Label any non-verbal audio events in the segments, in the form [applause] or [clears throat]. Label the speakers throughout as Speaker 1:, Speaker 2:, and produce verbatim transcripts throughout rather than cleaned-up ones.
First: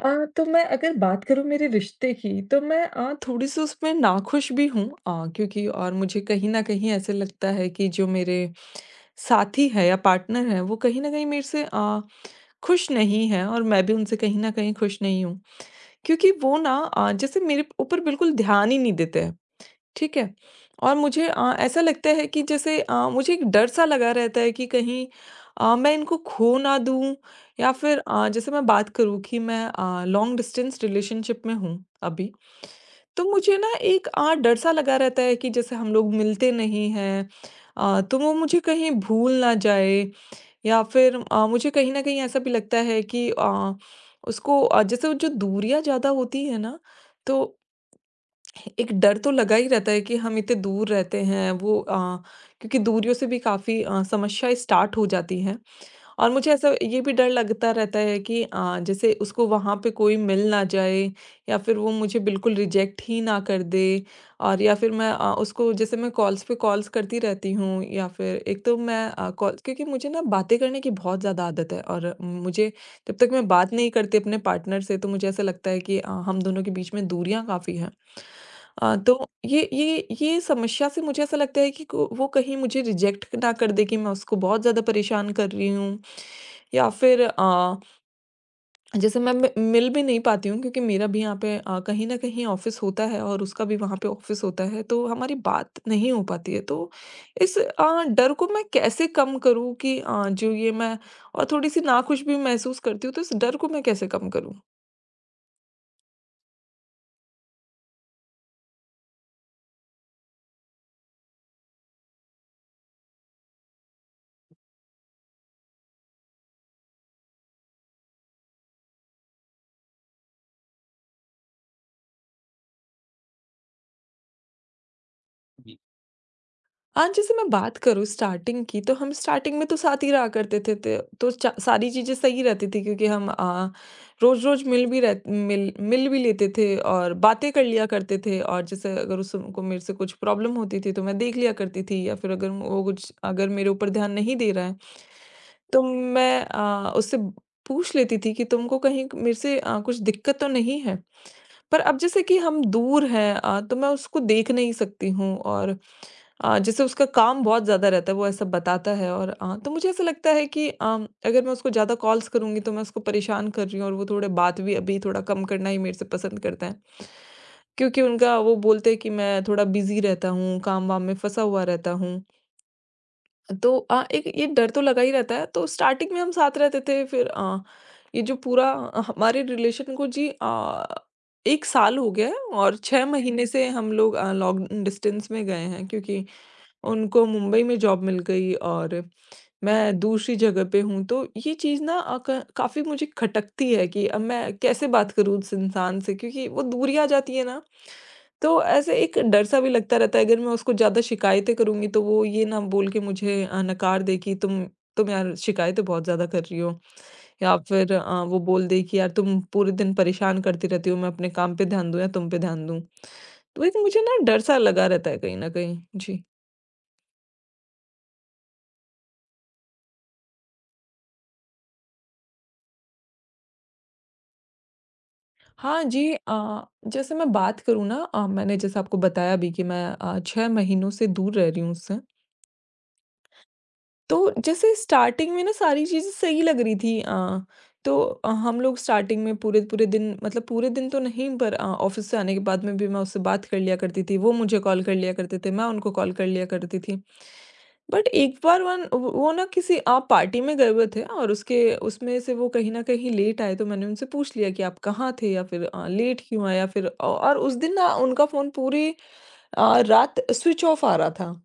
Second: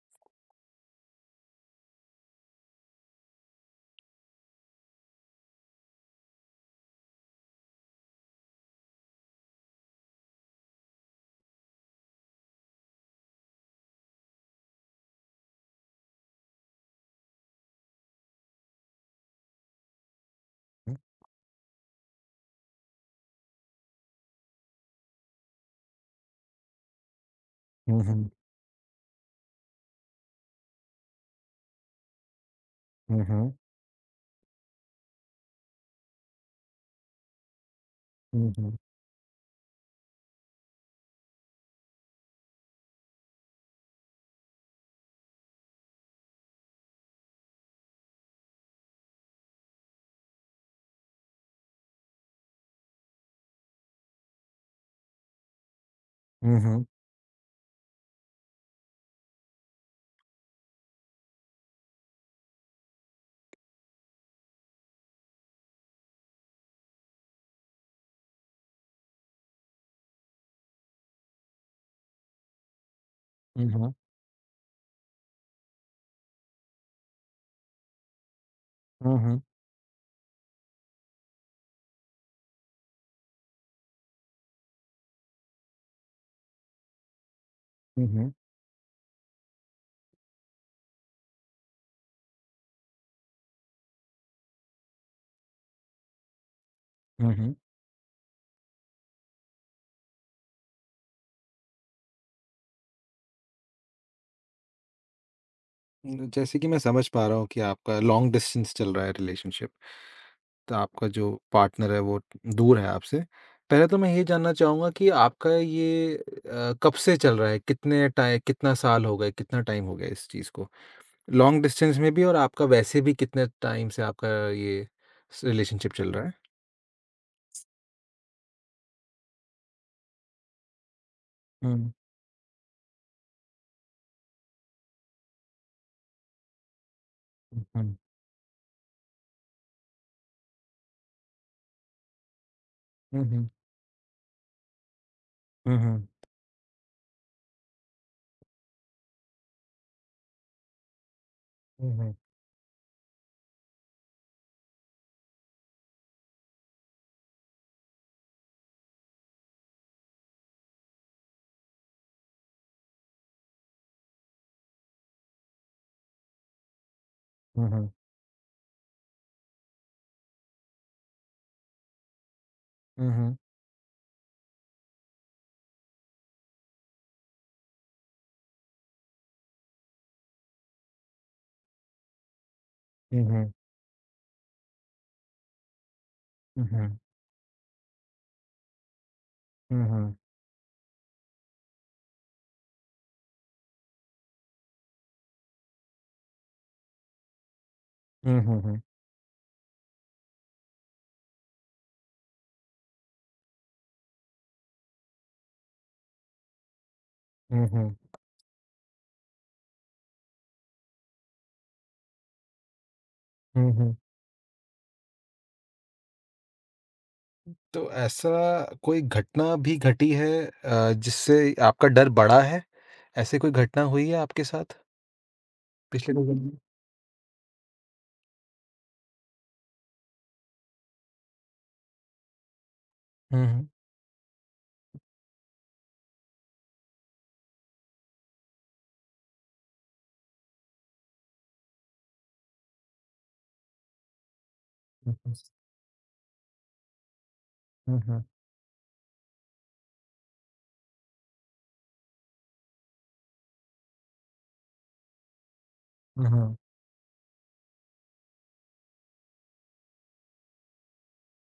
Speaker 1: अ, तो मैं अगर बात करूँ मेरे रिश्ते की, तो मैं अ, थोड़ी-सी उसमें नाखुश भी हूँ अ, क्योंकि और मुझे कहीं न कहीं ऐसे लगता है कि जो मेरे साथी है या पार्टनर है, वो कहीं न कहीं मेरे से अ, खुश नहीं है और मैं भी उनसे कहीं न कहीं खुश नहीं हूँ। क्योंकि वो ना अ, जैसे मेरे ऊपर बिल्कुल ध्यान ही नहीं देते हैं। ठीक है। और
Speaker 2: Mhm.
Speaker 1: मुझे अ, ऐसा लगता है कि जैसे अ, मुझे एक डर सा लगा रहता है कि कहीं अ, मैं इनको खो ना दूँ, या फिर अ,
Speaker 2: Mhm.
Speaker 1: जैसे मैं बात करूँ कि मैं अ, लॉन्ग डिस्टेंस रिलेशनशिप में हूँ अभी। तो
Speaker 2: Mhm.
Speaker 1: मुझे ना एक अ, डर सा लगा रहता है कि जैसे हम लोग मिलते नहीं हैं, अ, तो वो मुझे
Speaker 2: Mhm.
Speaker 1: कहीं भूल ना जाए, या फिर अ, मुझे कहीं न कहीं ऐसा भी लगता है कि अ, उसको, अ, जैसे वो जो दूरियाँ ज़्यादा होती है ना, तो एक डर तो लगा ही रहता है कि हम इतने दूर रहते हैं, वो अ, क्योंकि दूरियों से भी काफ़ी अ, समस्या स्टार्ट हो जाती है। और मुझे ऐसा
Speaker 2: Mhm.
Speaker 1: ये भी डर लगता रहता है कि अ, जैसे उसको वहाँ पे कोई मिल ना जाए, या फिर वो मुझे बिल्कुल रिजेक्ट ही ना कर दे, और या फिर मैं अ, उसको, जैसे मैं कॉल्स पे कॉल्स करती रहती हूँ, या फिर एक तो मैं अ, कॉल, क्योंकि मुझे ना बातें करने की बहुत ज़्यादा आदत है, और मुझे जब तक मैं बात नहीं
Speaker 2: Mhm,
Speaker 1: करती अपने पार्टनर से, तो मुझे ऐसा लगता है कि अ, हम दोनों के बीच में दूरियाँ काफ़ी हैं। अ, तो
Speaker 2: mhm,
Speaker 1: ये ये ये समस्या से मुझे ऐसा लगता है कि को वो कहीं मुझे रिजेक्ट ना कर दे कि मैं उसको बहुत ज़्यादा परेशान कर रही हूँ, या फिर अ,
Speaker 2: mhm,
Speaker 1: जैसे मैं मि- मिल भी नहीं पाती हूँ, क्योंकि मेरा भी यहाँ पे अ, कहीं ना कहीं ऑफिस होता है, और उसका भी वहाँ पे ऑफिस होता है, तो हमारी बात नहीं हो पाती है। तो
Speaker 2: mhm।
Speaker 1: इस अ, डर को मैं कैसे कम करूँ कि अ, जो ये मैं और थोड़ी सी नाखुश भी महसूस करती हूँ, तो इस डर को मैं कैसे कम करूँ?
Speaker 2: न जैसे कि मैं समझ पा रहा हूँ कि आपका लॉन्ग डिस्टेंस चल रहा है रिलेशनशिप। तो आपका जो पार्टनर है वो दूर है आपसे। पहले तो मैं ये जानना चाहूँगा कि आपका ये अ, कब से चल रहा है? कितने टाइ कितना साल हो गए? कितना टाइम हो गया इस चीज़ को? लॉन्ग डिस्टेंस में भी, और आपका वैसे भी कितने टाइम से आपका ये स रिलेशनशिप चल रहा है?
Speaker 1: आज जैसे मैं बात करूँ स्टार्टिंग की, तो हम स्टार्टिंग में तो साथ ही रहा करते थे, ते तो चा सारी
Speaker 2: हुँ।
Speaker 1: चीज़ें सही रहती थी, क्योंकि हम अ, रोज़-रोज़ मिल भी रह मिल मिल भी लेते थे और बातें कर
Speaker 2: हुँ,
Speaker 1: लिया
Speaker 2: हुँ।
Speaker 1: करते थे। और जैसे अगर उसको मेरे से कुछ प्रॉब्लम होती थी, तो मैं देख लिया करती थी, या फिर अगर वो कुछ
Speaker 2: हुँ,
Speaker 1: अगर
Speaker 2: हुँ।
Speaker 1: मेरे ऊपर ध्यान नहीं दे रहा है,
Speaker 2: हुँ,
Speaker 1: तो
Speaker 2: हुँ।
Speaker 1: मैं अ, उससे पूछ लेती थी कि तुमको कहीं मेरे से अ, कुछ दिक्कत तो नहीं है? पर
Speaker 2: हुँ,
Speaker 1: अब
Speaker 2: हुँ।
Speaker 1: जैसे कि हम दूर हैं, अ, तो मैं उसको देख नहीं सकती हूँ, और अ, जैसे उसका काम बहुत ज़्यादा रहता है, वो ऐसा बताता है। और अ, तो मुझे ऐसा लगता है कि अम, अगर मैं उसको ज़्यादा कॉल्स करूँगी, तो मैं उसको परेशान कर रही हूँ, और वो थोड़े बात भी अभी थोड़ा कम करना ही मेरे से पसंद करते हैं,
Speaker 2: हुँ, हुँ।
Speaker 1: क्योंकि उनका, वो बोलते हैं कि मैं थोड़ा बिजी रहता हूँ, काम वाम में फंसा हुआ रहता हूँ।
Speaker 2: हुँ, हुँ।
Speaker 1: तो अ, एक ये डर तो लगा ही रहता है। तो स्टार्टिंग में हम साथ रहते थे, फिर अ, ये जो पूरा अ, हमारे रिलेशन को जी अ, एक साल हो गया है, और छह
Speaker 2: हुँ,
Speaker 1: महीने
Speaker 2: हुँ।
Speaker 1: से हम लोग अ, लॉन्ग डिस्टेंस में गए हैं, क्योंकि
Speaker 2: हुँ, हुँ।
Speaker 1: उनको मुंबई में जॉब मिल गई और
Speaker 2: हुँ,
Speaker 1: मैं
Speaker 2: हुँ।
Speaker 1: दूसरी जगह पे हूँ। तो ये चीज़ ना अ, क काफ़ी मुझे खटकती है कि अब मैं कैसे बात करूँ उस इंसान से, क्योंकि वो दूरी आ जाती है ना।
Speaker 2: हुँ,
Speaker 1: तो
Speaker 2: हुँ।
Speaker 1: ऐसे एक डर-सा भी लगता रहता है, अगर मैं उसको ज़्यादा शिकायतें करूँगी, तो वो ये ना बोल के मुझे अ, नकार दे कि तुम तुम यार, शिकायतें बहुत ज़्यादा कर रही हो, या
Speaker 2: हुँ,
Speaker 1: फिर
Speaker 2: हुँ।
Speaker 1: अ, वो बोल दे कि यार, तुम पूरे दिन परेशान करती रहती हो, मैं अपने काम पे ध्यान दूँ या तुम पे ध्यान दूँ। तो एक
Speaker 2: हुँ, हुँ।
Speaker 1: मुझे ना डर-सा लगा रहता है कहीं न कहीं। जी।
Speaker 2: तो ऐसा कोई घटना भी घटी है अ, जिससे आपका डर बढ़ा है? ऐसी कोई घटना हुई है आपके साथ
Speaker 1: हाँ जी,
Speaker 2: पिछले कुछ दिनों में?
Speaker 1: अ, जैसे मैं बात करूँ ना, अ, मैंने जैसे आपको बताया भी कि मैं अ, छह महीनों से दूर रह रही हूँ उससे।
Speaker 2: हुँ, हुँ।
Speaker 1: तो जैसे स्टार्टिंग में ना सारी चीज़ें सही लग रही थी, अ, तो अ, हम लोग स्टार्टिंग में पूरे-पूरे दिन, मतलब पूरे दिन तो नहीं, पर अ, ऑफ़िस से आने के बाद में भी मैं उससे बात कर लिया करती थी, वो मुझे कॉल कर लिया करते थे, मैं उनको कॉल कर लिया करती थी।
Speaker 2: हुँ,
Speaker 1: बट
Speaker 2: हुँ।
Speaker 1: एक बार वन वो वो ना किसी अ, पार्टी में गए हुए थे, और उसके उसमें से वो कहीं न कहीं लेट आए। तो मैंने उनसे पूछ लिया कि आप कहाँ थे, या फिर अ, लेट
Speaker 2: हुँ,
Speaker 1: क्यों आए,
Speaker 2: हुँ।
Speaker 1: या फिर औ और उस दिन ना उनका फ़ोन पूरी अ, रात स्विच ऑफ आ रहा था।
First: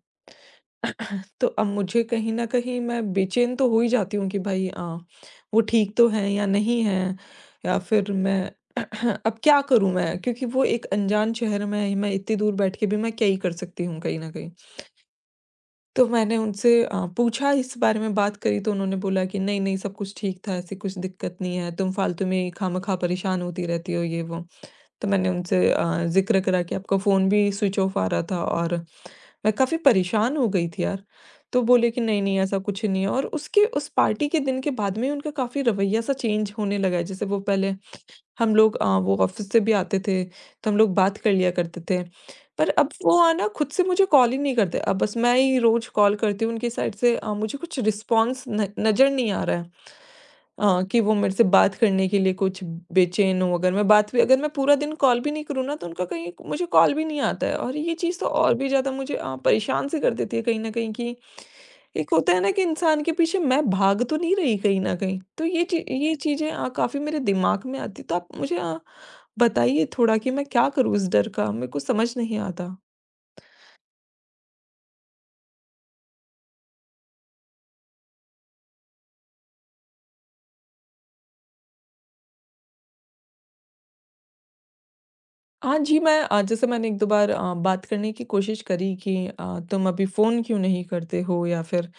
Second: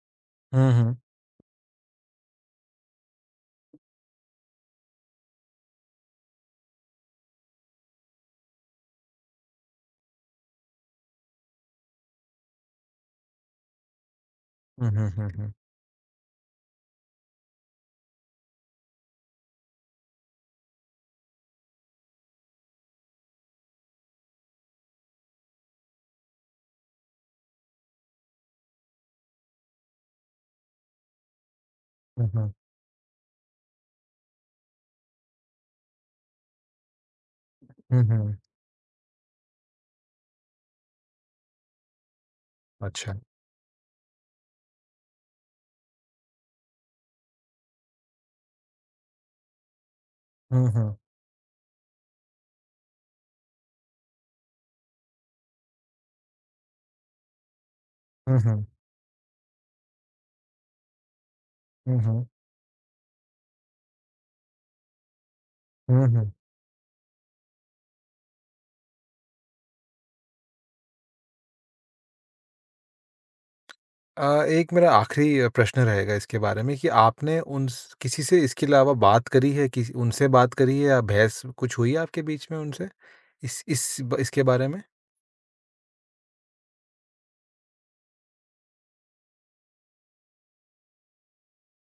Speaker 2: हुँ, हुँ।
Speaker 1: [laughs] तो अब मुझे कहीं न कहीं, मैं बेचैन तो हो ही जाती हूँ कि भाई, अ, वो ठीक तो हैं या नहीं हैं? या फिर मैं [clears throat] अब क्या करूँ मैं? क्योंकि वो एक अनजान शहर में है, मैं इतनी दूर बैठ के भी मैं क्या ही कर सकती हूँ कहीं न कहीं।
Speaker 2: हुँ, हुँ, हुँ, हुँ,
Speaker 1: तो मैंने उनसे अ, पूछा, इस बारे में बात करी, तो उन्होंने बोला कि नहीं, नहीं, सब कुछ ठीक था, ऐसी कुछ दिक्कत नहीं है, तुम फालतू में खामख़ा परेशान होती रहती हो, ये वो। तो मैंने उनसे अ, ज़िक्र करा कि आपका फ़ोन भी स्विच ऑफ आ रहा था, और मैं काफ़ी परेशान हो गई थी यार। तो बोले कि नहीं,
Speaker 2: हुँ,
Speaker 1: नहीं
Speaker 2: हुँ,
Speaker 1: ऐसा कुछ नहीं है। और उसके उस पार्टी के दिन के बाद में ही उनका काफ़ी रवैया सा चेंज होने लगा है। जैसे वो पहले,
Speaker 2: हुँ, हुँ।
Speaker 1: हम लोग अ, वो ऑफ़िस से भी आते थे, तो हम लोग बात कर लिया करते थे। पर अब
Speaker 2: अच्छा।
Speaker 1: वो आ ना खुद से मुझे कॉल ही नहीं करते। अब बस मैं ही रोज़ कॉल करती हूँ उनकी साइड से, अ, मुझे कुछ रिस्पॉन्स न नज़र नहीं आ रहा है
Speaker 2: हुँ,
Speaker 1: अ,
Speaker 2: हुँ।
Speaker 1: कि वो मेरे से बात करने के लिए कुछ बेचैन हो। अगर मैं बात भी अगर मैं पूरा दिन कॉल भी नहीं करूँ ना, तो उनका कहीं मुझे कॉल भी नहीं आता है, और ये चीज़ तो
Speaker 2: हुँ,
Speaker 1: और
Speaker 2: हुँ।
Speaker 1: भी ज़्यादा मुझे अ, परेशान-सी कर देती है कहीं न कहीं, कि
Speaker 2: हुँ,
Speaker 1: एक
Speaker 2: हुँ।
Speaker 1: होता है ना कि इंसान के पीछे मैं भाग तो नहीं रही कहीं न कहीं। तो ये ची
Speaker 2: हुँ,
Speaker 1: ये
Speaker 2: हुँ।
Speaker 1: चीज़ें अ, काफ़ी मेरे दिमाग में आती हैं, तो आप मुझे अ, बताइए थोड़ा कि मैं क्या करूँ इस डर का? मेरे को समझ नहीं आता।
Speaker 2: अ, एक मेरा आखिरी अ, प्रश्न रहेगा इसके बारे में कि आपने उन स- किसी से इसके अलावा बात करी है, किसी उनसे बात करी है या बहस कुछ हुई है आपके बीच में उनसे इस इस ब- इसके बारे में?
Speaker 1: हाँ जी, मैं अ, जैसे मैंने एक दो बार अ, बात करने की कोशिश करी कि अ, तुम अभी फ़ोन क्यों नहीं करते हो, या फिर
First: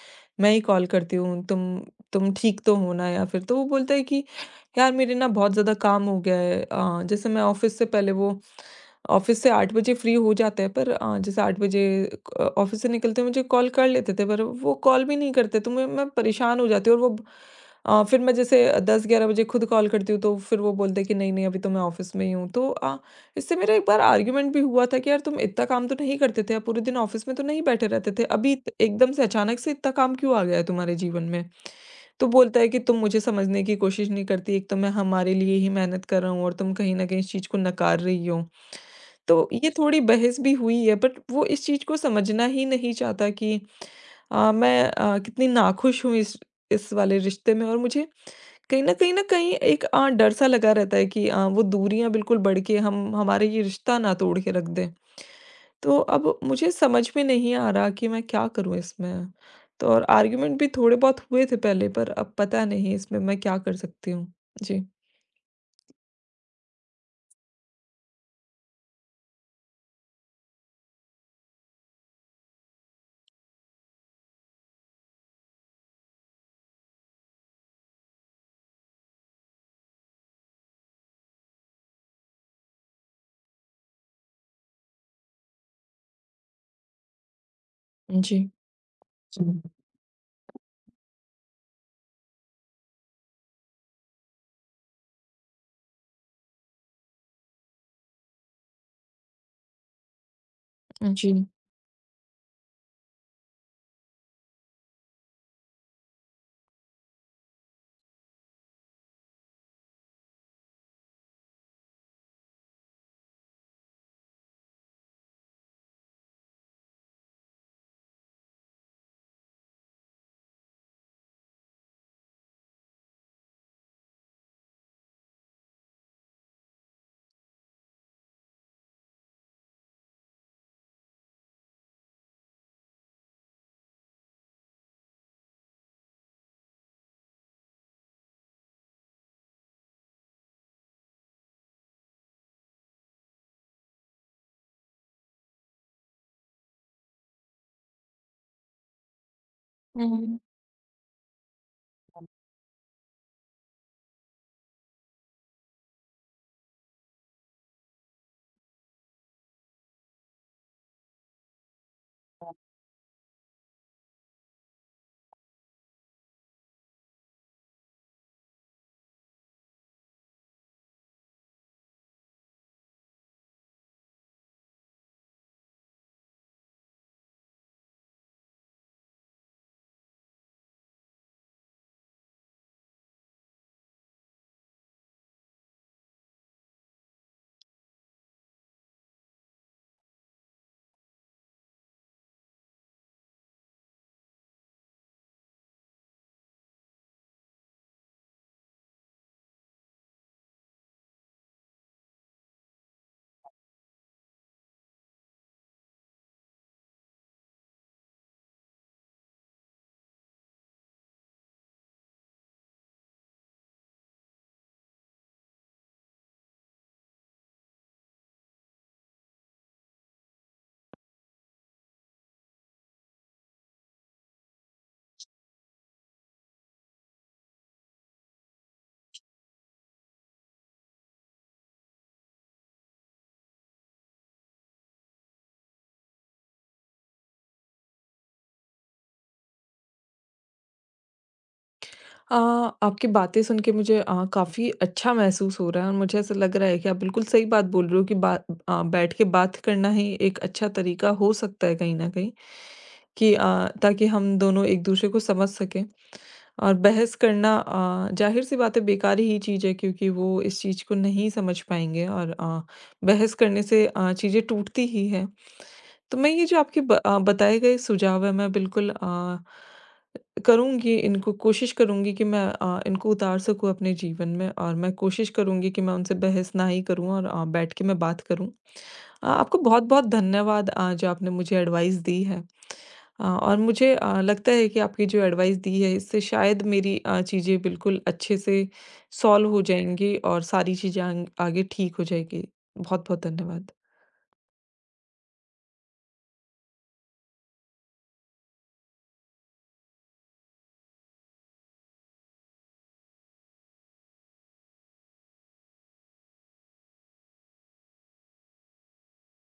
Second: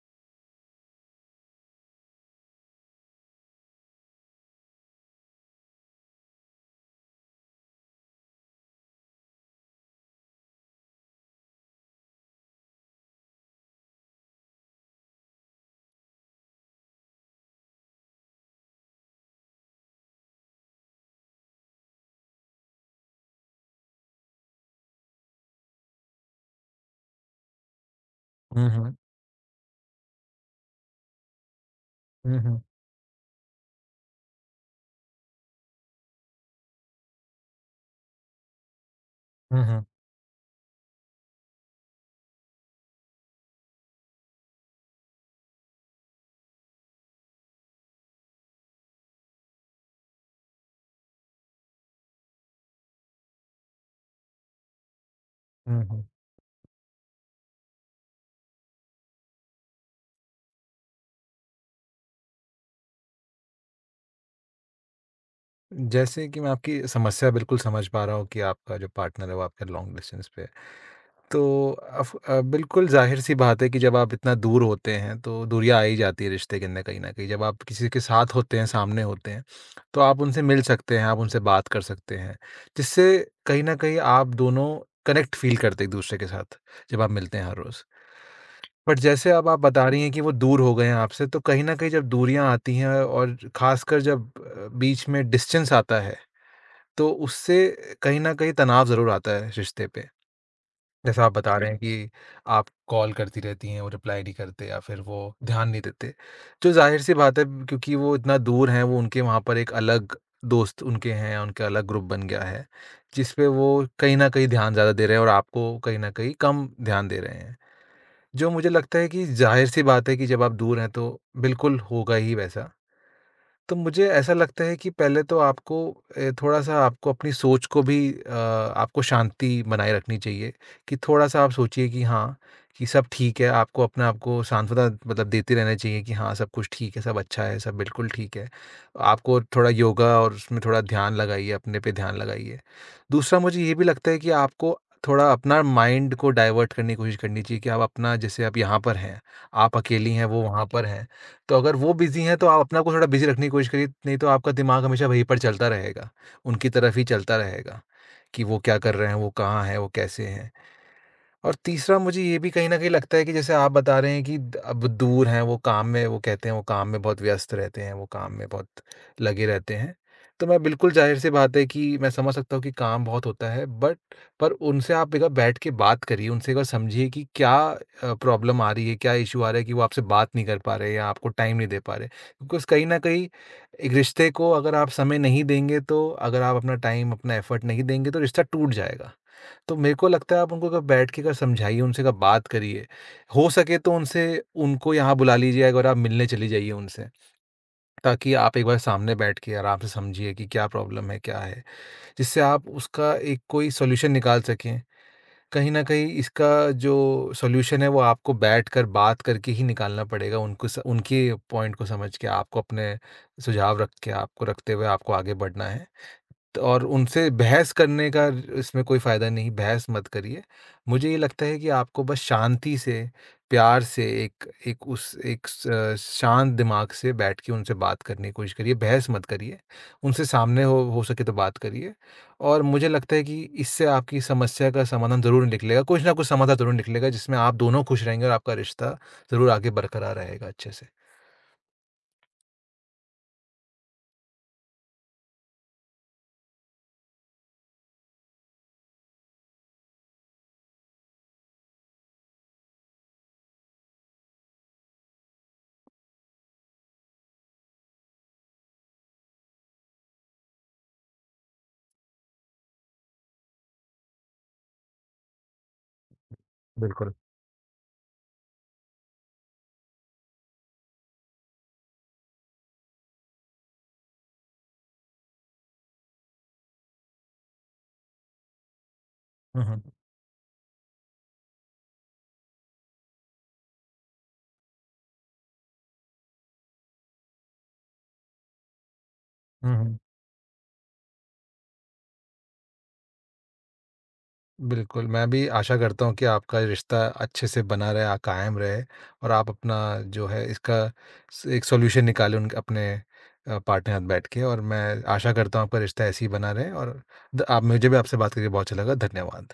Speaker 1: मैं ही कॉल करती हूँ, तुम तुम ठीक तो हो ना? या फिर तो वो बोलता है कि यार, मेरे ना बहुत ज़्यादा काम हो गया है। अ, जैसे मैं ऑफ़िस से पहले वो ऑफ़िस से आठ बजे फ्री हो जाते हैं, पर अ, जैसे आठ बजे क ऑफ़िस से निकलते मुझे कॉल कर लेते थे, पर वो कॉल भी नहीं करते, तो मैं मैं परेशान हो जाती हूँ, और वो अ, फिर मैं जैसे दस ग्यारह बजे खुद कॉल करती हूँ, तो फिर वो बोलते हैं कि नहीं, नहीं अभी तो मैं ऑफ़िस में ही हूँ। तो अ, इससे मेरा एक बार आर्ग्यूमेंट भी हुआ था कि यार, तुम इतना काम तो नहीं करते थे, आप पूरे दिन ऑफिस में तो नहीं बैठे रहते थे, अभी
Speaker 2: हम्म।
Speaker 1: इत
Speaker 2: हम्म।
Speaker 1: एकदम से अचानक से इतना काम क्यों आ गया है तुम्हारे जीवन में? तो बोलता
Speaker 2: हम्म।
Speaker 1: है कि तुम मुझे समझने की कोशिश नहीं करती, एक तो मैं हमारे लिए ही मेहनत कर रहा हूँ, और तुम कहीं न कहीं इस चीज़ को नकार रही हो। तो ये
Speaker 2: हम्म।
Speaker 1: थोड़ी बहस भी हुई है, बट वो इस चीज़ को समझना ही नहीं चाहता कि अ, मैं अ, कितनी नाखुश हूँ इस इस वाले रिश्ते में, और मुझे कहीं न कहीं न कहीं एक अ, डर-सा लगा रहता है कि अ, वो दूरियाँ बिल्कुल बढ़ के हम हमारा ये रिश्ता ना तोड़ के रख दें। तो
Speaker 2: हम्म।
Speaker 1: अब मुझे समझ में नहीं आ रहा कि मैं क्या करूँ इसमें? तो और आर्ग्यूमेंट भी थोड़े बहुत हुए थे पहले, पर अब पता नहीं इसमें मैं क्या कर सकती हूँ? जी।
Speaker 2: जैसे कि मैं आपकी समस्या बिल्कुल समझ पा रहा हूँ कि आपका जो पार्टनर है वो आपके लॉन्ग डिस्टेंस पे है। तो अफ- अ, बिल्कुल जाहिर सी बात है कि जब आप इतना दूर होते हैं तो दूरियां आ ही जाती है रिश्ते के अंदर कहीं ना कहीं। जब आप किसी के साथ होते हैं, सामने होते हैं, तो आप उनसे मिल सकते हैं, आप उनसे बात कर सकते हैं, जिससे कहीं ना कहीं आप दोनों कनेक्ट फील करते हैं एक दूसरे के साथ जब आप मिलते हैं हर रोज़।
Speaker 1: जी।
Speaker 2: बट जैसे
Speaker 1: जी।
Speaker 2: अब आप बता रही हैं कि वो दूर हो गए हैं आपसे, तो कहीं ना कहीं जब दूरियां आती हैं और खासकर जब अ, बीच में डिस्टेंस आता है, तो उससे कहीं ना कहीं तनाव ज़रूर आता है रिश्ते पे।
Speaker 1: हुँ।
Speaker 2: जैसा आप
Speaker 1: जी।
Speaker 2: बता रहे हैं कि आप कॉल करती रहती हैं, वो रिप्लाई नहीं करते या फिर वो ध्यान नहीं देते। जो ज़ाहिर-सी बात है क्योंकि वो इतना दूर हैं, वो उनके वहाँ पर एक अलग दोस्त उनके हैं, उनका अलग ग्रुप बन गया है, जिस पे वो कहीं न कहीं ध्यान ज़्यादा दे रहे हैं और आपको कहीं न कहीं कम ध्यान दे रहे हैं। जो मुझे लगता है कि ज़ाहिर-सी बात है कि जब आप दूर हैं, तो बिल्कुल होगा ही वैसा। तो मुझे ऐसा लगता है कि पहले तो आपको ए, थोड़ा सा आपको अपनी सोच को भी अ, आपको शांति बनाए रखनी चाहिए। कि थोड़ा सा आप सोचिए कि हाँ, कि सब ठीक है, आपको अपना आपको सांत्वना मतलब देते रहना चाहिए कि हाँ सब कुछ ठीक है, सब अच्छा है, सब बिल्कुल ठीक है। आपको थोड़ा योगा और उसमें थोड़ा ध्यान लगाइए, अपने पे ध्यान लगाइए। दूसरा, मुझे ये भी लगता है कि आपको थोड़ा अपना माइंड को डाइवर्ट करने की कोशिश करनी चाहिए कि आप अपना जैसे आप यहाँ पर हैं, आप अकेली हैं,
Speaker 1: हुँ।
Speaker 2: वो वहाँ पर हैं। तो अगर वो बिज़ी हैं तो आप अपने आप को थोड़ा बिज़ी रखने की कोशिश करिए, नहीं तो आपका दिमाग हमेशा वहीं पर चलता रहेगा, उनकी तरफ ही चलता रहेगा कि वो क्या कर रहे हैं, वो कहाँ हैं, वो कैसे हैं। और तीसरा, मुझे ये भी कहीं न कहीं लगता है कि जैसे आप बता रहे हैं कि द अब दूर हैं, वो काम में, वो कहते हैं वो काम में बहुत व्यस्त रहते हैं, वो काम में बहुत लगे रहते हैं। तो मैं बिल्कुल ज़ाहिर-सी बात है कि मैं समझ सकता हूँ कि काम बहुत होता है, बट पर उनसे आप एक बार बैठ के बात करिए, उनसे एक बार समझिए कि क्या अ, प्रॉब्लम आ रही है, क्या इश्यू आ रहा है कि वो आपसे बात नहीं कर पा रहे या आपको टाइम नहीं दे पा रहे। बिकॉज़ कहीं न कहीं एक रिश्ते को अगर आप समय नहीं देंगे, तो अगर आप अपना टाइम, अपना एफ़र्ट नहीं देंगे तो रिश्ता टूट जाएगा। तो मेरे को लगता है आप उनको कब बैठ के कब समझाइए, उनसे कब बात करिए। हो सके तो उनसे उनको यहाँ बुला लीजिए, एक बार आप मिलने चली जाइए उनसे, ताकि आप एक बार सामने बैठ के आराम से समझिए कि क्या प्रॉब्लम है, क्या है। जिससे आप उसका एक कोई सॉल्यूशन निकाल सकें। कहीं न कहीं इसका जो सॉल्यूशन है वो आपको बैठकर बात करके ही निकालना पड़ेगा, उनको स उनके पॉइंट को समझ के, आपको अपने सुझाव रख के, आपको रखते हुए आपको आगे बढ़ना है। तो और उनसे बहस करने का इसमें कोई फ़ायदा नहीं, बहस मत करिए। मुझे ये लगता है कि आपको बस शांति से, प्यार से एक एक उस एक स अ, शांत दिमाग से बैठ के उनसे बात करने की कोशिश करिए, बहस मत करिए। उनसे सामने हो हो सके तो बात करिए, और मुझे लगता है कि इससे आपकी समस्या का समाधान ज़रूर निकलेगा, कुछ ना कुछ समाधान ज़रूर निकलेगा जिसमें आप दोनों खुश रहेंगे और आपका रिश्ता ज़रूर आगे बरकरार रहेगा अच्छे से।
Speaker 1: अ, आपकी बातें सुन के मुझे अ, काफ़ी अच्छा महसूस हो रहा है, और मुझे ऐसा लग रहा है कि आप बिल्कुल सही बात बोल रहे हो कि बात अ, बैठ के बात करना ही एक अच्छा तरीका हो सकता है कहीं न कहीं, कि अ, ताकि हम दोनों एक-दूसरे को समझ सकें। और बहस करना अ, ज़ाहिर-सी बात है, बेकार ही चीज़ है, क्योंकि वो इस चीज़ को नहीं समझ पाएँगे, और अ, बहस करने से अ, चीज़ें टूटती ही हैं। तो मैं ये जो आपके ब
Speaker 2: बिल्कुल।
Speaker 1: अ, बताए गए सुझाव हैं, मैं बिल्कुल अ करूँगी, इनको कोशिश करूँगी कि मैं अ, इनको उतार सकूँ अपने जीवन में, और मैं कोशिश करूँगी कि मैं उनसे बहस ना ही करूँ, और अ, बैठ के मैं बात करूँ। अ, आपको
Speaker 2: हुँ, हुँ।
Speaker 1: बहुत-बहुत धन्यवाद, अ, जो आपने मुझे एडवाइस दी है। अ, और मुझे अ, लगता है कि आपकी जो एडवाइस दी है, इससे शायद मेरी अ, चीज़ें बिल्कुल अच्छे से सॉल्व हो
Speaker 2: हुँ, हुँ।
Speaker 1: जाएँगी, और सारी चीज़ें आंग आगे ठीक हो जाएगी। बहुत-बहुत धन्यवाद।
Speaker 2: बिल्कुल, मैं भी आशा करता हूँ कि आपका रिश्ता अच्छे से बना रहे, अ, कायम रहे और आप अपना जो है इसका स एक सॉल्यूशन निकालें उन अपने अ, पार्टनर के साथ बैठ के, और मैं आशा करता हूँ आपका रिश्ता ऐसे ही बना रहे, और द आप मुझे भी आपसे बात करके बहुत अच्छा लगा। धन्यवाद।